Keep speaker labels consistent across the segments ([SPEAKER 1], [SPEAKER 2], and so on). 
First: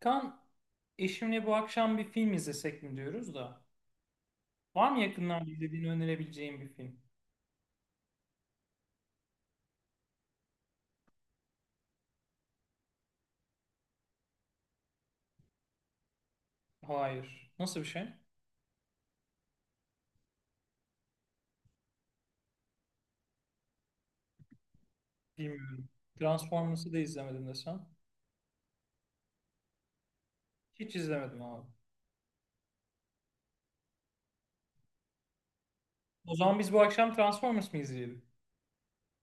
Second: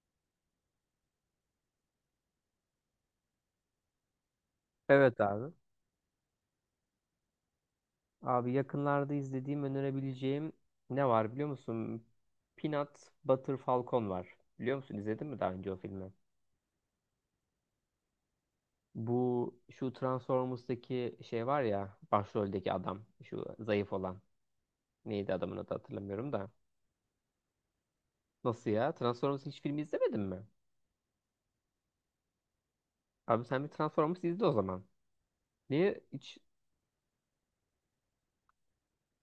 [SPEAKER 1] Kan, eşimle bu akşam bir film izlesek mi diyoruz da. Var mı
[SPEAKER 2] Evet
[SPEAKER 1] yakından
[SPEAKER 2] abi.
[SPEAKER 1] izlediğini önerebileceğim bir film?
[SPEAKER 2] Abi yakınlarda izlediğim önerebileceğim ne var biliyor musun? Peanut Butter Falcon var. Biliyor musun? İzledin mi daha önce o filmi?
[SPEAKER 1] Hayır. Nasıl bir şey?
[SPEAKER 2] Bu şu Transformers'taki şey var ya, başroldeki adam şu zayıf olan. Neydi adamın adı
[SPEAKER 1] Bilmiyorum.
[SPEAKER 2] hatırlamıyorum da.
[SPEAKER 1] Transformers'ı da izlemedim desem.
[SPEAKER 2] Nasıl ya? Transformers hiç filmi izlemedin mi?
[SPEAKER 1] Hiç izlemedim abi.
[SPEAKER 2] Abi sen bir Transformers izle o zaman. Niye
[SPEAKER 1] O
[SPEAKER 2] hiç
[SPEAKER 1] zaman biz bu akşam Transformers mı izleyelim?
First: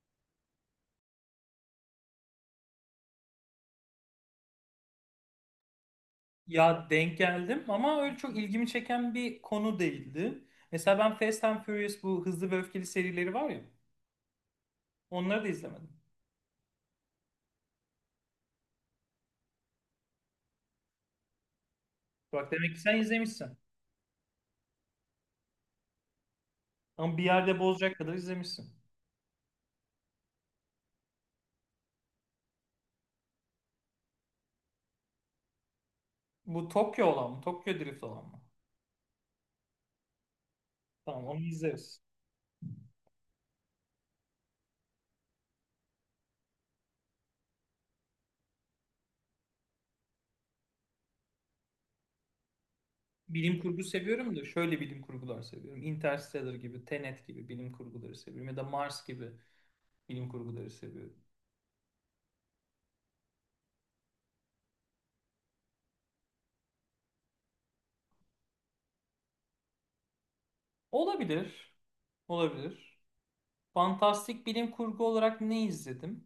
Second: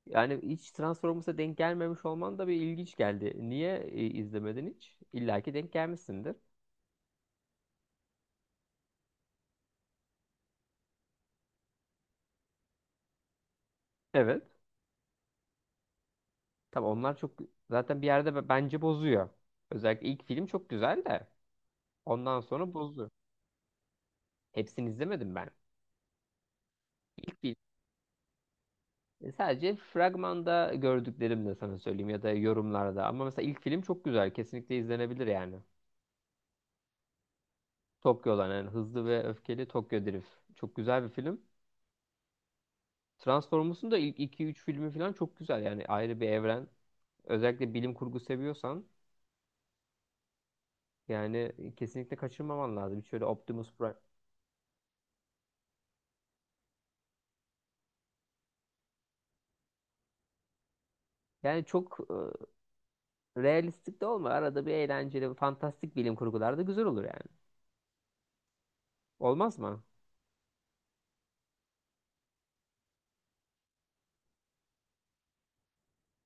[SPEAKER 2] yani hiç Transformers'a denk gelmemiş olman da bir ilginç geldi. Niye izlemedin hiç? İlla ki denk gelmişsindir.
[SPEAKER 1] Ya denk geldim ama öyle çok ilgimi çeken bir konu değildi. Mesela ben Fast and Furious bu hızlı ve öfkeli serileri var ya.
[SPEAKER 2] Evet.
[SPEAKER 1] Onları da izlemedim.
[SPEAKER 2] Tabii onlar çok zaten bir yerde bence bozuyor. Özellikle ilk film çok güzel de ondan
[SPEAKER 1] Bak demek
[SPEAKER 2] sonra
[SPEAKER 1] ki sen
[SPEAKER 2] bozdu.
[SPEAKER 1] izlemişsin.
[SPEAKER 2] Hepsini izlemedim ben.
[SPEAKER 1] Ama bir
[SPEAKER 2] İlk film
[SPEAKER 1] yerde bozacak kadar izlemişsin.
[SPEAKER 2] sadece fragmanda gördüklerimle sana söyleyeyim, ya da yorumlarda. Ama mesela ilk film çok güzel. Kesinlikle izlenebilir yani.
[SPEAKER 1] Bu Tokyo olan mı? Tokyo Drift olan
[SPEAKER 2] Tokyo
[SPEAKER 1] mı?
[SPEAKER 2] olan yani Hızlı ve Öfkeli Tokyo Drift. Çok güzel bir
[SPEAKER 1] Tamam
[SPEAKER 2] film.
[SPEAKER 1] onu izleriz.
[SPEAKER 2] Transformers'un da ilk iki üç filmi falan çok güzel. Yani ayrı bir evren. Özellikle bilim kurgu seviyorsan yani kesinlikle kaçırmaman lazım. Şöyle
[SPEAKER 1] Bilim
[SPEAKER 2] Optimus
[SPEAKER 1] kurgu
[SPEAKER 2] Prime.
[SPEAKER 1] seviyorum da şöyle bilim kurgular seviyorum. Interstellar gibi, Tenet gibi bilim kurguları seviyorum. Ya da Mars gibi bilim kurguları seviyorum.
[SPEAKER 2] Yani çok realistik de olma. Arada bir eğlenceli, fantastik bilim kurgular da güzel olur yani. Olmaz mı?
[SPEAKER 1] Olabilir. Olabilir. Fantastik bilim kurgu olarak ne izledim?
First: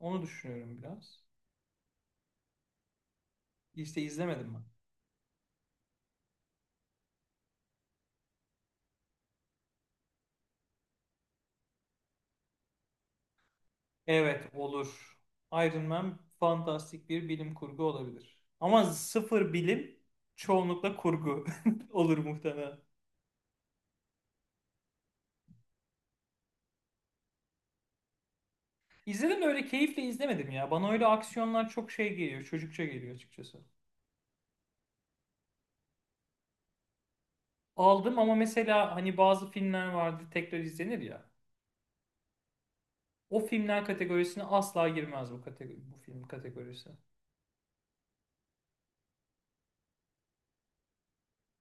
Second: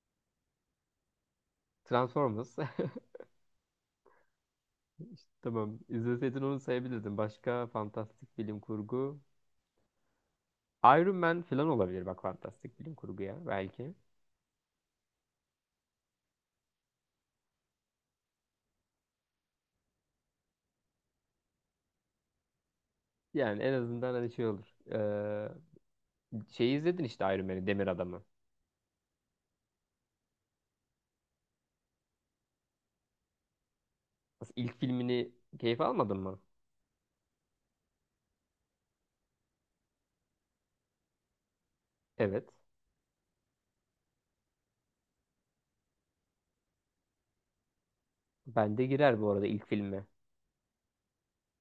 [SPEAKER 1] Onu düşünüyorum biraz.
[SPEAKER 2] Transformers.
[SPEAKER 1] İşte izlemedim ben.
[SPEAKER 2] İşte tamam. İzleseydin onu sayabilirdin. Başka fantastik bilim kurgu. Iron Man falan olabilir bak, fantastik bilim kurguya belki.
[SPEAKER 1] Evet olur. Iron Man fantastik bir bilim kurgu olabilir. Ama sıfır bilim çoğunlukla kurgu olur muhtemelen.
[SPEAKER 2] Yani en azından hani şey olur. Şeyi izledin işte Iron Man'i, Demir Adam'ı.
[SPEAKER 1] İzledim de öyle keyifle izlemedim ya. Bana öyle aksiyonlar çok şey geliyor, çocukça geliyor açıkçası.
[SPEAKER 2] Nasıl, İlk filmini keyif almadın mı?
[SPEAKER 1] Aldım ama mesela hani bazı filmler vardı tekrar izlenir ya.
[SPEAKER 2] Evet.
[SPEAKER 1] O filmler kategorisine asla girmez bu kategori, bu film kategorisi.
[SPEAKER 2] Ben de girer bu arada ilk filme.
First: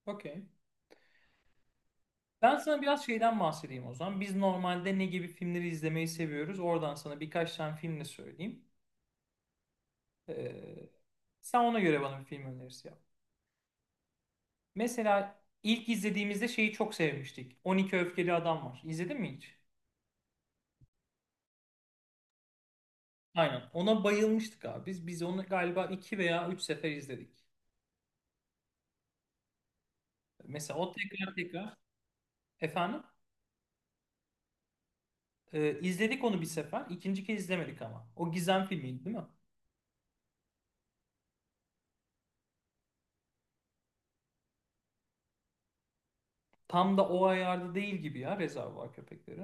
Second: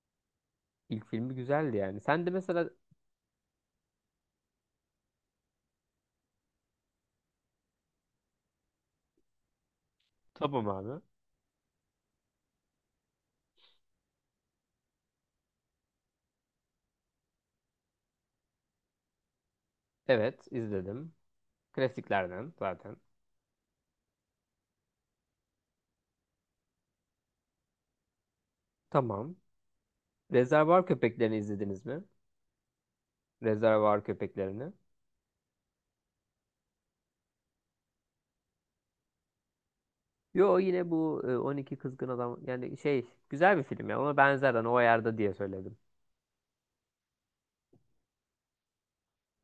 [SPEAKER 1] Okey.
[SPEAKER 2] İlk filmi güzeldi yani. Sen de
[SPEAKER 1] Ben
[SPEAKER 2] mesela
[SPEAKER 1] sana biraz şeyden bahsedeyim o zaman. Biz normalde ne gibi filmleri izlemeyi seviyoruz? Oradan sana birkaç tane film de söyleyeyim.
[SPEAKER 2] tamam
[SPEAKER 1] Ee,
[SPEAKER 2] abi.
[SPEAKER 1] sen ona göre bana bir film önerisi yap. Mesela ilk izlediğimizde şeyi çok sevmiştik. 12 Öfkeli Adam var. İzledin mi hiç?
[SPEAKER 2] Evet izledim. Klasiklerden zaten.
[SPEAKER 1] Aynen. Ona bayılmıştık abi. Biz onu galiba iki veya üç sefer izledik.
[SPEAKER 2] Tamam.
[SPEAKER 1] Mesela
[SPEAKER 2] Rezervuar
[SPEAKER 1] o tekrar
[SPEAKER 2] Köpeklerini
[SPEAKER 1] tekrar
[SPEAKER 2] izlediniz mi?
[SPEAKER 1] efendim
[SPEAKER 2] Rezervuar Köpeklerini.
[SPEAKER 1] izledik onu bir sefer. İkinci kez izlemedik ama. O gizem filmiydi değil mi?
[SPEAKER 2] Yo yine bu on iki Kızgın Adam yani şey güzel bir film ya, ona benzer hani, o ayarda diye söyledim.
[SPEAKER 1] Tam da o ayarda değil gibi ya Rezervuar Köpekleri.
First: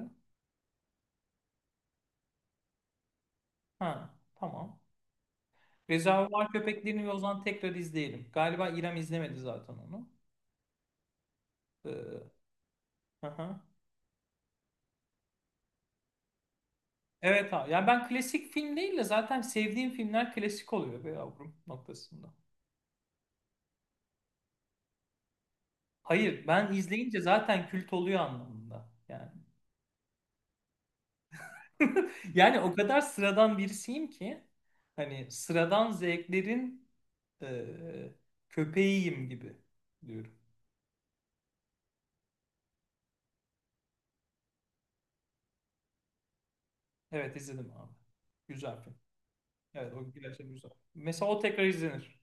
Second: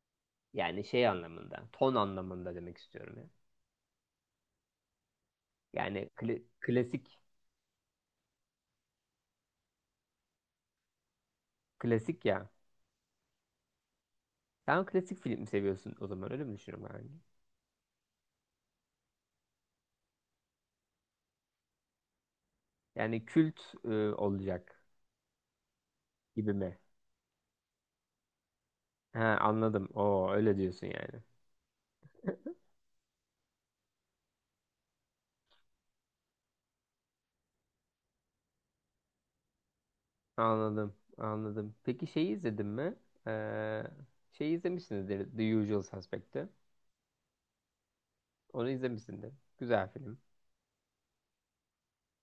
[SPEAKER 2] Yani şey anlamında, ton anlamında demek istiyorum ya.
[SPEAKER 1] Ha tamam.
[SPEAKER 2] Yani
[SPEAKER 1] Rezervuar Köpeklerini ve o
[SPEAKER 2] klasik
[SPEAKER 1] zaman tekrar izleyelim. Galiba İrem izlemedi zaten onu.
[SPEAKER 2] klasik
[SPEAKER 1] Ee,
[SPEAKER 2] ya.
[SPEAKER 1] hı hı.
[SPEAKER 2] Sen klasik film seviyorsun o zaman, öyle mi düşünüyorum yani?
[SPEAKER 1] Evet abi. Yani ben klasik film değil de zaten sevdiğim filmler klasik oluyor be yavrum noktasında.
[SPEAKER 2] Yani kült olacak
[SPEAKER 1] Hayır
[SPEAKER 2] gibi
[SPEAKER 1] ben
[SPEAKER 2] mi?
[SPEAKER 1] izleyince zaten kült oluyor anlamında.
[SPEAKER 2] He
[SPEAKER 1] Yani
[SPEAKER 2] anladım. Oo öyle diyorsun yani.
[SPEAKER 1] Yani o kadar sıradan birisiyim ki hani sıradan zevklerin e, köpeğiyim gibi diyorum.
[SPEAKER 2] Anladım, anladım. Peki şeyi izledin mi? Ee, şeyi izlemişsinizdir, The Usual Suspect'i.
[SPEAKER 1] Evet izledim abi.
[SPEAKER 2] Onu
[SPEAKER 1] Güzel film.
[SPEAKER 2] izlemişsindir. Güzel
[SPEAKER 1] Evet o
[SPEAKER 2] film.
[SPEAKER 1] gerçekten güzel. Mesela o tekrar izlenir.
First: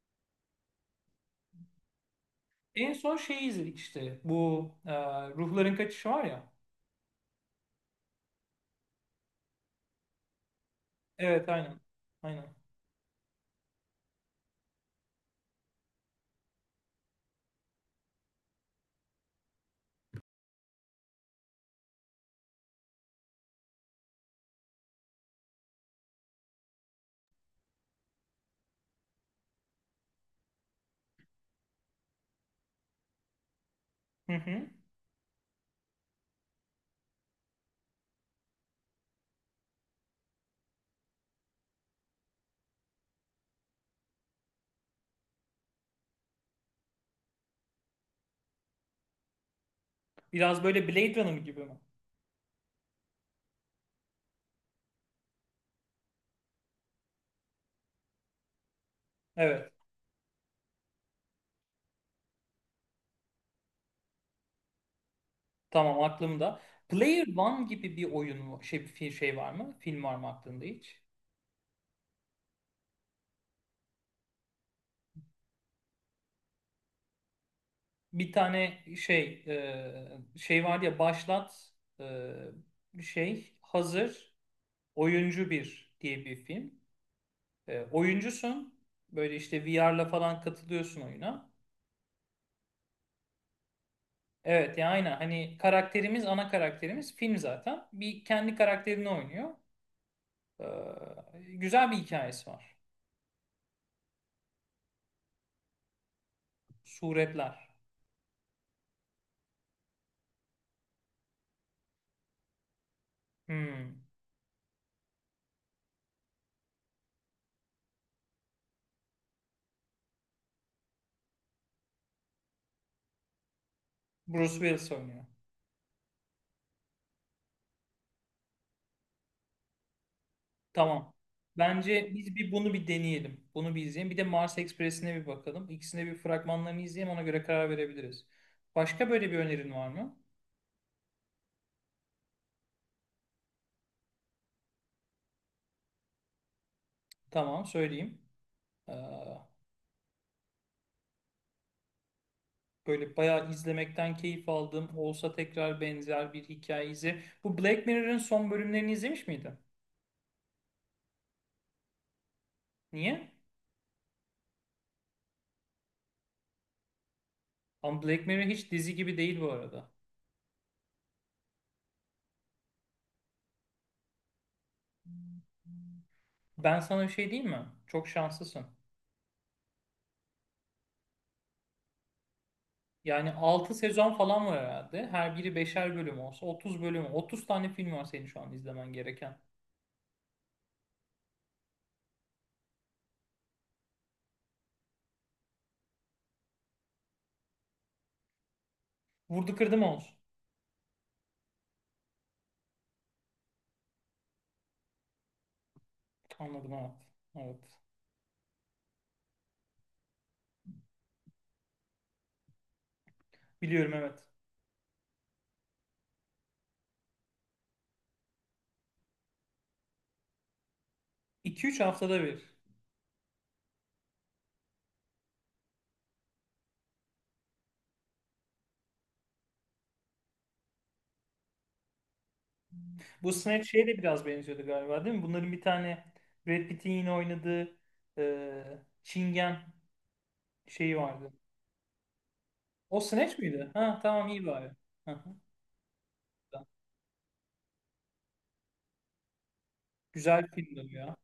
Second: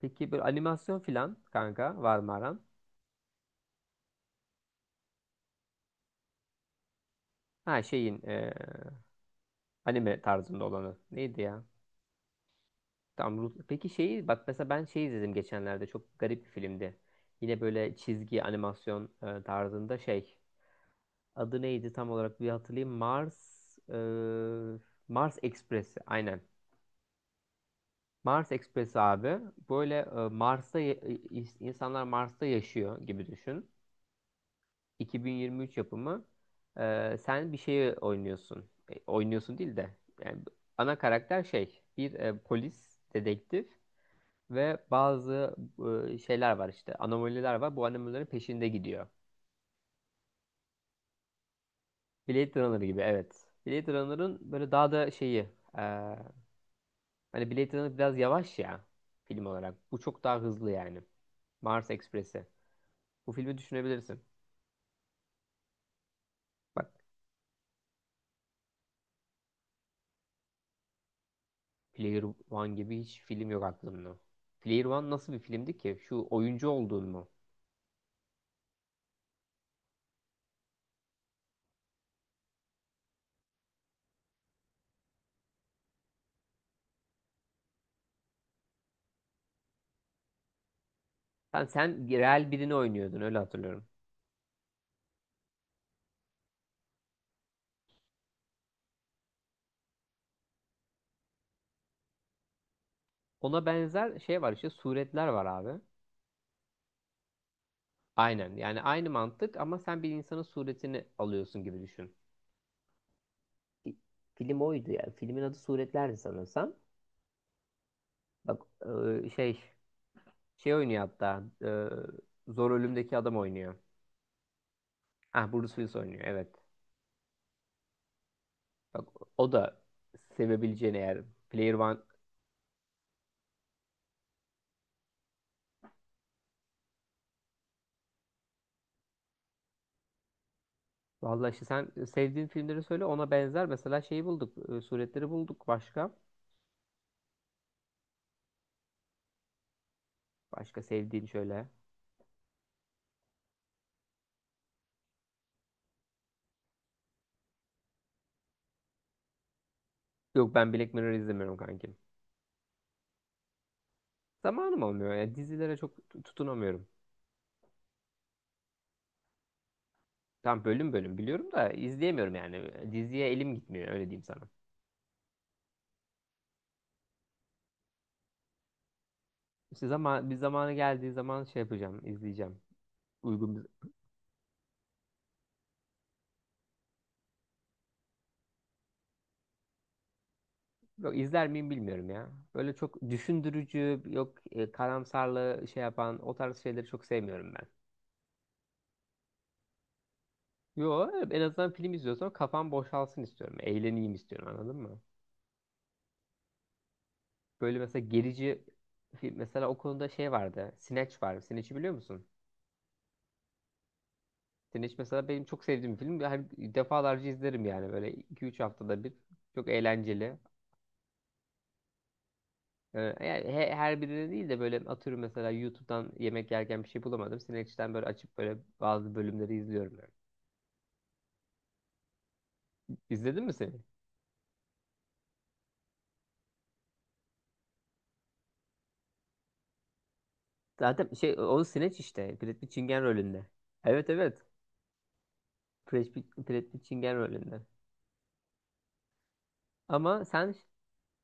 [SPEAKER 2] Peki böyle animasyon filan kanka var mı aran?
[SPEAKER 1] En son şeyi izledik işte bu Ruhların Kaçışı var ya.
[SPEAKER 2] Ha şeyin anime tarzında olanı. Neydi
[SPEAKER 1] Evet
[SPEAKER 2] ya?
[SPEAKER 1] aynen. Aynen.
[SPEAKER 2] Peki şeyi bak mesela, ben şey izledim geçenlerde, çok garip bir filmdi. Yine böyle çizgi animasyon tarzında şey. Adı neydi tam olarak, bir hatırlayayım. Mars ee, Mars Express'i aynen. Mars Express abi, böyle Mars'ta insanlar Mars'ta yaşıyor gibi düşün.
[SPEAKER 1] Hı hı.
[SPEAKER 2] 2023 yapımı. E, sen bir şeyi oynuyorsun. E, oynuyorsun değil de yani ana karakter şey bir polis dedektif ve bazı şeyler var işte, anomaliler var. Bu anomalilerin peşinde gidiyor.
[SPEAKER 1] Biraz böyle Blade Runner gibi mi?
[SPEAKER 2] Blade Runner gibi evet. Blade Runner'ın böyle daha da şeyi e, hani Blade Runner biraz yavaş ya, film
[SPEAKER 1] Evet,
[SPEAKER 2] olarak. Bu çok daha hızlı yani. Mars Express'i. Bu filmi düşünebilirsin.
[SPEAKER 1] tamam, aklımda.
[SPEAKER 2] Bak,
[SPEAKER 1] Player One gibi bir şey, bir şey var mı? Film var mı aklında hiç?
[SPEAKER 2] Player One gibi hiç film yok aklımda. Player One nasıl bir filmdi ki? Şu oyuncu olduğun mu?
[SPEAKER 1] Bir tane şey şey var ya başlat şey hazır oyuncu bir diye bir film. Oyuncusun böyle işte VR'la falan katılıyorsun oyuna.
[SPEAKER 2] Sen real birini oynuyordun öyle hatırlıyorum.
[SPEAKER 1] Evet ya aynen hani karakterimiz ana karakterimiz film zaten bir kendi karakterini oynuyor. Güzel bir hikayesi var.
[SPEAKER 2] Ona benzer şey var işte, suretler var abi.
[SPEAKER 1] Suretler.
[SPEAKER 2] Aynen, yani aynı mantık ama sen bir insanın suretini alıyorsun gibi düşün. Fi-
[SPEAKER 1] Hmm.
[SPEAKER 2] Film oydu ya. Filmin adı Suretlerdi sanırsam. Bak e, şey şey oynuyor hatta, Zor Ölüm'deki adam oynuyor.
[SPEAKER 1] Bruce Willis oynuyor.
[SPEAKER 2] Ah, Bruce Willis oynuyor evet. Bak, o da sevebileceğin,
[SPEAKER 1] Tamam.
[SPEAKER 2] eğer Player One...
[SPEAKER 1] Bence biz bir bunu bir deneyelim. Bunu bir izleyelim. Bir de Mars Express'ine bir bakalım. İkisine bir fragmanlarını izleyelim. Ona göre karar verebiliriz. Başka böyle bir önerin var mı?
[SPEAKER 2] Vallahi işte sen sevdiğin filmleri söyle, ona benzer. Mesela şeyi bulduk. Suretleri bulduk. Başka?
[SPEAKER 1] Tamam, söyleyeyim. Ee,
[SPEAKER 2] Başka sevdiğin şöyle.
[SPEAKER 1] böyle bayağı izlemekten keyif aldığım olsa tekrar benzer bir hikaye izle. Bu Black Mirror'ın son bölümlerini izlemiş miydin?
[SPEAKER 2] Yok, ben Black Mirror izlemiyorum kankim.
[SPEAKER 1] Niye?
[SPEAKER 2] Zamanım olmuyor. Ya dizilere çok tutunamıyorum.
[SPEAKER 1] Ama Black Mirror hiç dizi gibi değil bu arada.
[SPEAKER 2] Tam bölüm bölüm biliyorum da izleyemiyorum yani. Diziye elim gitmiyor, öyle diyeyim sana.
[SPEAKER 1] Ben sana bir şey diyeyim mi? Çok şanslısın.
[SPEAKER 2] İşte zaman bir zamanı geldiği zaman şey yapacağım, izleyeceğim.
[SPEAKER 1] Yani
[SPEAKER 2] Uygun bir...
[SPEAKER 1] 6 sezon falan var herhalde. Her biri beşer bölüm olsa 30 bölüm. 30 tane film var senin şu an izlemen gereken.
[SPEAKER 2] Yok, izler miyim bilmiyorum ya. Böyle çok düşündürücü, yok karamsarlığı şey yapan o tarz şeyleri çok sevmiyorum ben.
[SPEAKER 1] Vurdu kırdı mı olsun?
[SPEAKER 2] Yo evet, en azından film izliyorsam kafam boşalsın istiyorum. Eğleneyim istiyorum, anladın mı?
[SPEAKER 1] Anladım, evet.
[SPEAKER 2] Böyle
[SPEAKER 1] Evet.
[SPEAKER 2] mesela gerici film mesela, o konuda şey vardı. Snatch var. Snatch'i biliyor musun?
[SPEAKER 1] Biliyorum, evet.
[SPEAKER 2] Snatch mesela benim çok sevdiğim bir film. Her defalarca izlerim yani, böyle iki üç haftada bir. Çok eğlenceli.
[SPEAKER 1] 2-3 haftada bir.
[SPEAKER 2] Yani her birine değil de böyle atıyorum mesela, YouTube'dan yemek yerken bir şey bulamadım, Snatch'ten böyle açıp böyle bazı bölümleri izliyorum yani.
[SPEAKER 1] Bu
[SPEAKER 2] İzledin mi
[SPEAKER 1] Snatch
[SPEAKER 2] seni?
[SPEAKER 1] şeye de biraz benziyordu galiba değil mi? Bunların bir tane Brad Pitt'in yine oynadığı Çingen şeyi
[SPEAKER 2] Zaten
[SPEAKER 1] vardı.
[SPEAKER 2] şey o Snatch işte. Brad Pitt
[SPEAKER 1] O
[SPEAKER 2] Çingen
[SPEAKER 1] Snatch
[SPEAKER 2] rolünde.
[SPEAKER 1] miydi? Ha,
[SPEAKER 2] Evet
[SPEAKER 1] tamam,
[SPEAKER 2] evet.
[SPEAKER 1] iyi bari. Hı hı.
[SPEAKER 2] Brad Pitt Çingen rolünde. Ama
[SPEAKER 1] Güzel
[SPEAKER 2] sen
[SPEAKER 1] bir filmdi bu ya.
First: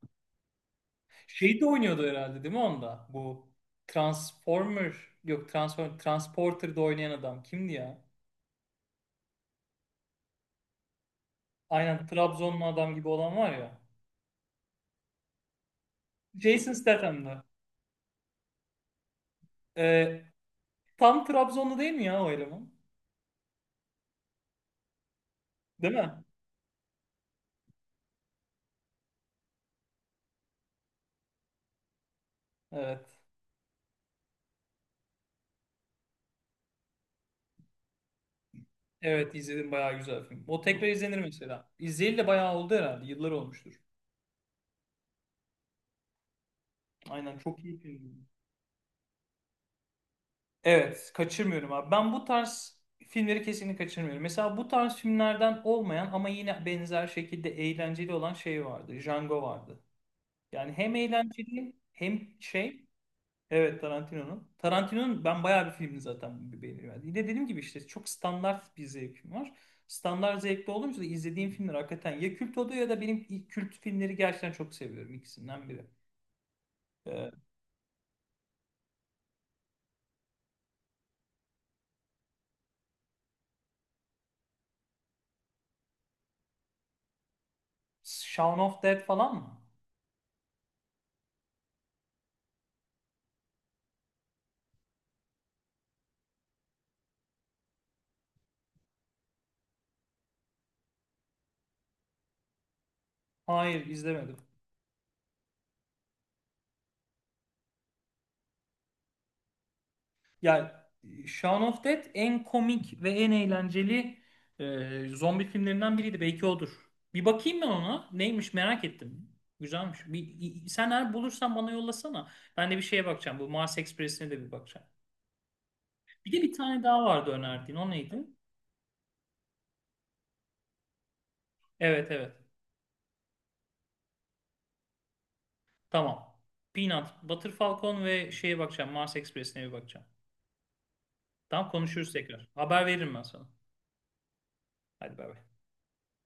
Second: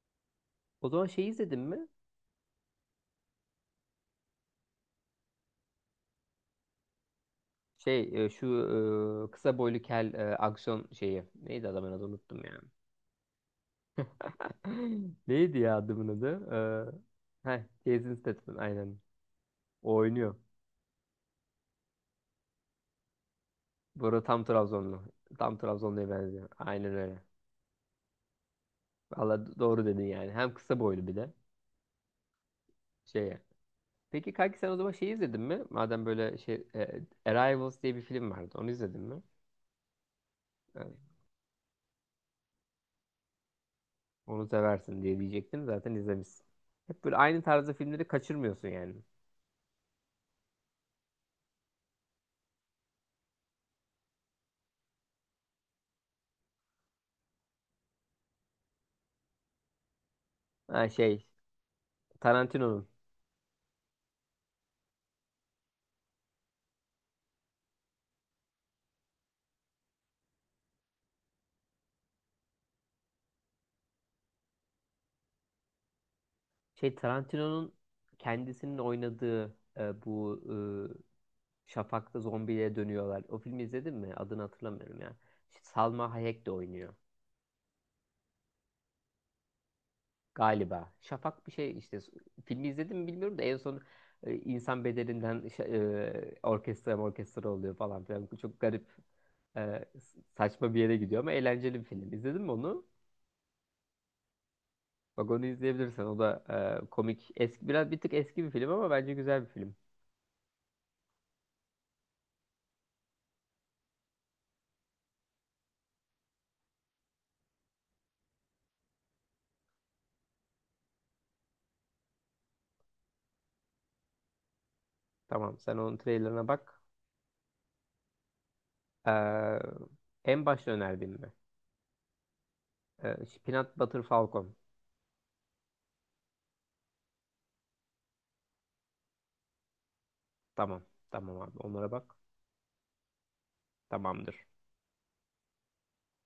[SPEAKER 2] o zaman şey izledin
[SPEAKER 1] Şey de
[SPEAKER 2] mi?
[SPEAKER 1] oynuyordu herhalde değil mi onda? Bu Transformer, yok, Transporter'da oynayan adam kimdi ya?
[SPEAKER 2] Şey şu kısa boylu kel aksiyon şeyi. Neydi adamın adı,
[SPEAKER 1] Aynen
[SPEAKER 2] unuttum ya.
[SPEAKER 1] Trabzonlu adam gibi olan var ya.
[SPEAKER 2] Neydi ya adamın adı?
[SPEAKER 1] Jason Statham'dı.
[SPEAKER 2] Ee, heh, Jason Statham aynen. O
[SPEAKER 1] Ee,
[SPEAKER 2] oynuyor.
[SPEAKER 1] tam Trabzonlu değil mi ya o eleman?
[SPEAKER 2] Bu arada tam Trabzonlu. Tam
[SPEAKER 1] Değil
[SPEAKER 2] Trabzonlu'ya
[SPEAKER 1] mi?
[SPEAKER 2] benziyor. Aynen öyle. Valla doğru dedin yani. Hem kısa boylu bir de.
[SPEAKER 1] Evet.
[SPEAKER 2] Şeye. Peki kanki sen o zaman şey izledin mi? Madem böyle şey, Arrivals diye bir film vardı. Onu izledin mi?
[SPEAKER 1] Evet izledim, bayağı güzel film. O tekrar
[SPEAKER 2] Evet.
[SPEAKER 1] izlenir mesela. İzleyeli de bayağı oldu herhalde. Yıllar olmuştur.
[SPEAKER 2] Onu seversin diye diyecektim. Zaten izlemişsin. Hep böyle
[SPEAKER 1] Aynen,
[SPEAKER 2] aynı
[SPEAKER 1] çok
[SPEAKER 2] tarzda
[SPEAKER 1] iyi
[SPEAKER 2] filmleri
[SPEAKER 1] film.
[SPEAKER 2] kaçırmıyorsun yani.
[SPEAKER 1] Evet, kaçırmıyorum abi. Ben bu tarz filmleri kesinlikle kaçırmıyorum. Mesela bu tarz filmlerden olmayan ama yine benzer şekilde eğlenceli olan şey vardı. Django vardı. Yani
[SPEAKER 2] Ha
[SPEAKER 1] hem
[SPEAKER 2] şey
[SPEAKER 1] eğlenceli hem şey.
[SPEAKER 2] Tarantino'nun.
[SPEAKER 1] Evet, Tarantino'nun. Tarantino'nun ben bayağı bir filmini zaten beğeniyorum. Yine dediğim gibi işte çok standart bir zevkim var. Standart zevkte olunca da izlediğim filmler hakikaten ya kült oluyor ya da benim ilk kült filmleri gerçekten çok seviyorum, ikisinden biri.
[SPEAKER 2] Şey
[SPEAKER 1] Ee,
[SPEAKER 2] Tarantino'nun kendisinin oynadığı bu Şafak'ta zombiye dönüyorlar. O filmi izledin mi? Adını hatırlamıyorum ya. Şey, Salma Hayek de oynuyor.
[SPEAKER 1] Shaun of Dead falan mı?
[SPEAKER 2] Galiba. Şafak bir şey işte. Filmi izledim mi bilmiyorum da, en son e, insan bedelinden şa- orkestra oluyor falan filan. Çok garip e, saçma bir yere gidiyor ama eğlenceli bir film. İzledin mi onu?
[SPEAKER 1] Hayır, izlemedim.
[SPEAKER 2] Bak, onu izleyebilirsin. O da komik. Eski, biraz bir tık eski bir film ama bence güzel bir film.
[SPEAKER 1] Ya, Shaun of Dead en komik ve en eğlenceli zombi filmlerinden biriydi. Belki odur. Bir bakayım ben ona. Neymiş, merak ettim. Güzelmiş. Bir, sen eğer bulursan bana yollasana. Ben de bir şeye bakacağım. Bu Mars Express'ine de bir bakacağım.
[SPEAKER 2] Tamam, sen onun
[SPEAKER 1] Bir de
[SPEAKER 2] trailerına
[SPEAKER 1] bir
[SPEAKER 2] bak.
[SPEAKER 1] tane daha vardı önerdiğin. O neydi?
[SPEAKER 2] E, en başta önerdiğim mi?
[SPEAKER 1] Evet, evet.
[SPEAKER 2] E, Peanut Butter Falcon.
[SPEAKER 1] Tamam. Peanut, Butter Falcon ve şeye bakacağım. Mars Express'ine bir bakacağım.
[SPEAKER 2] Tamam. Tamam abi.
[SPEAKER 1] Tamam,
[SPEAKER 2] Onlara
[SPEAKER 1] konuşuruz
[SPEAKER 2] bak.
[SPEAKER 1] tekrar. Haber veririm ben sana.
[SPEAKER 2] Tamamdır.
[SPEAKER 1] Hadi, bay bay.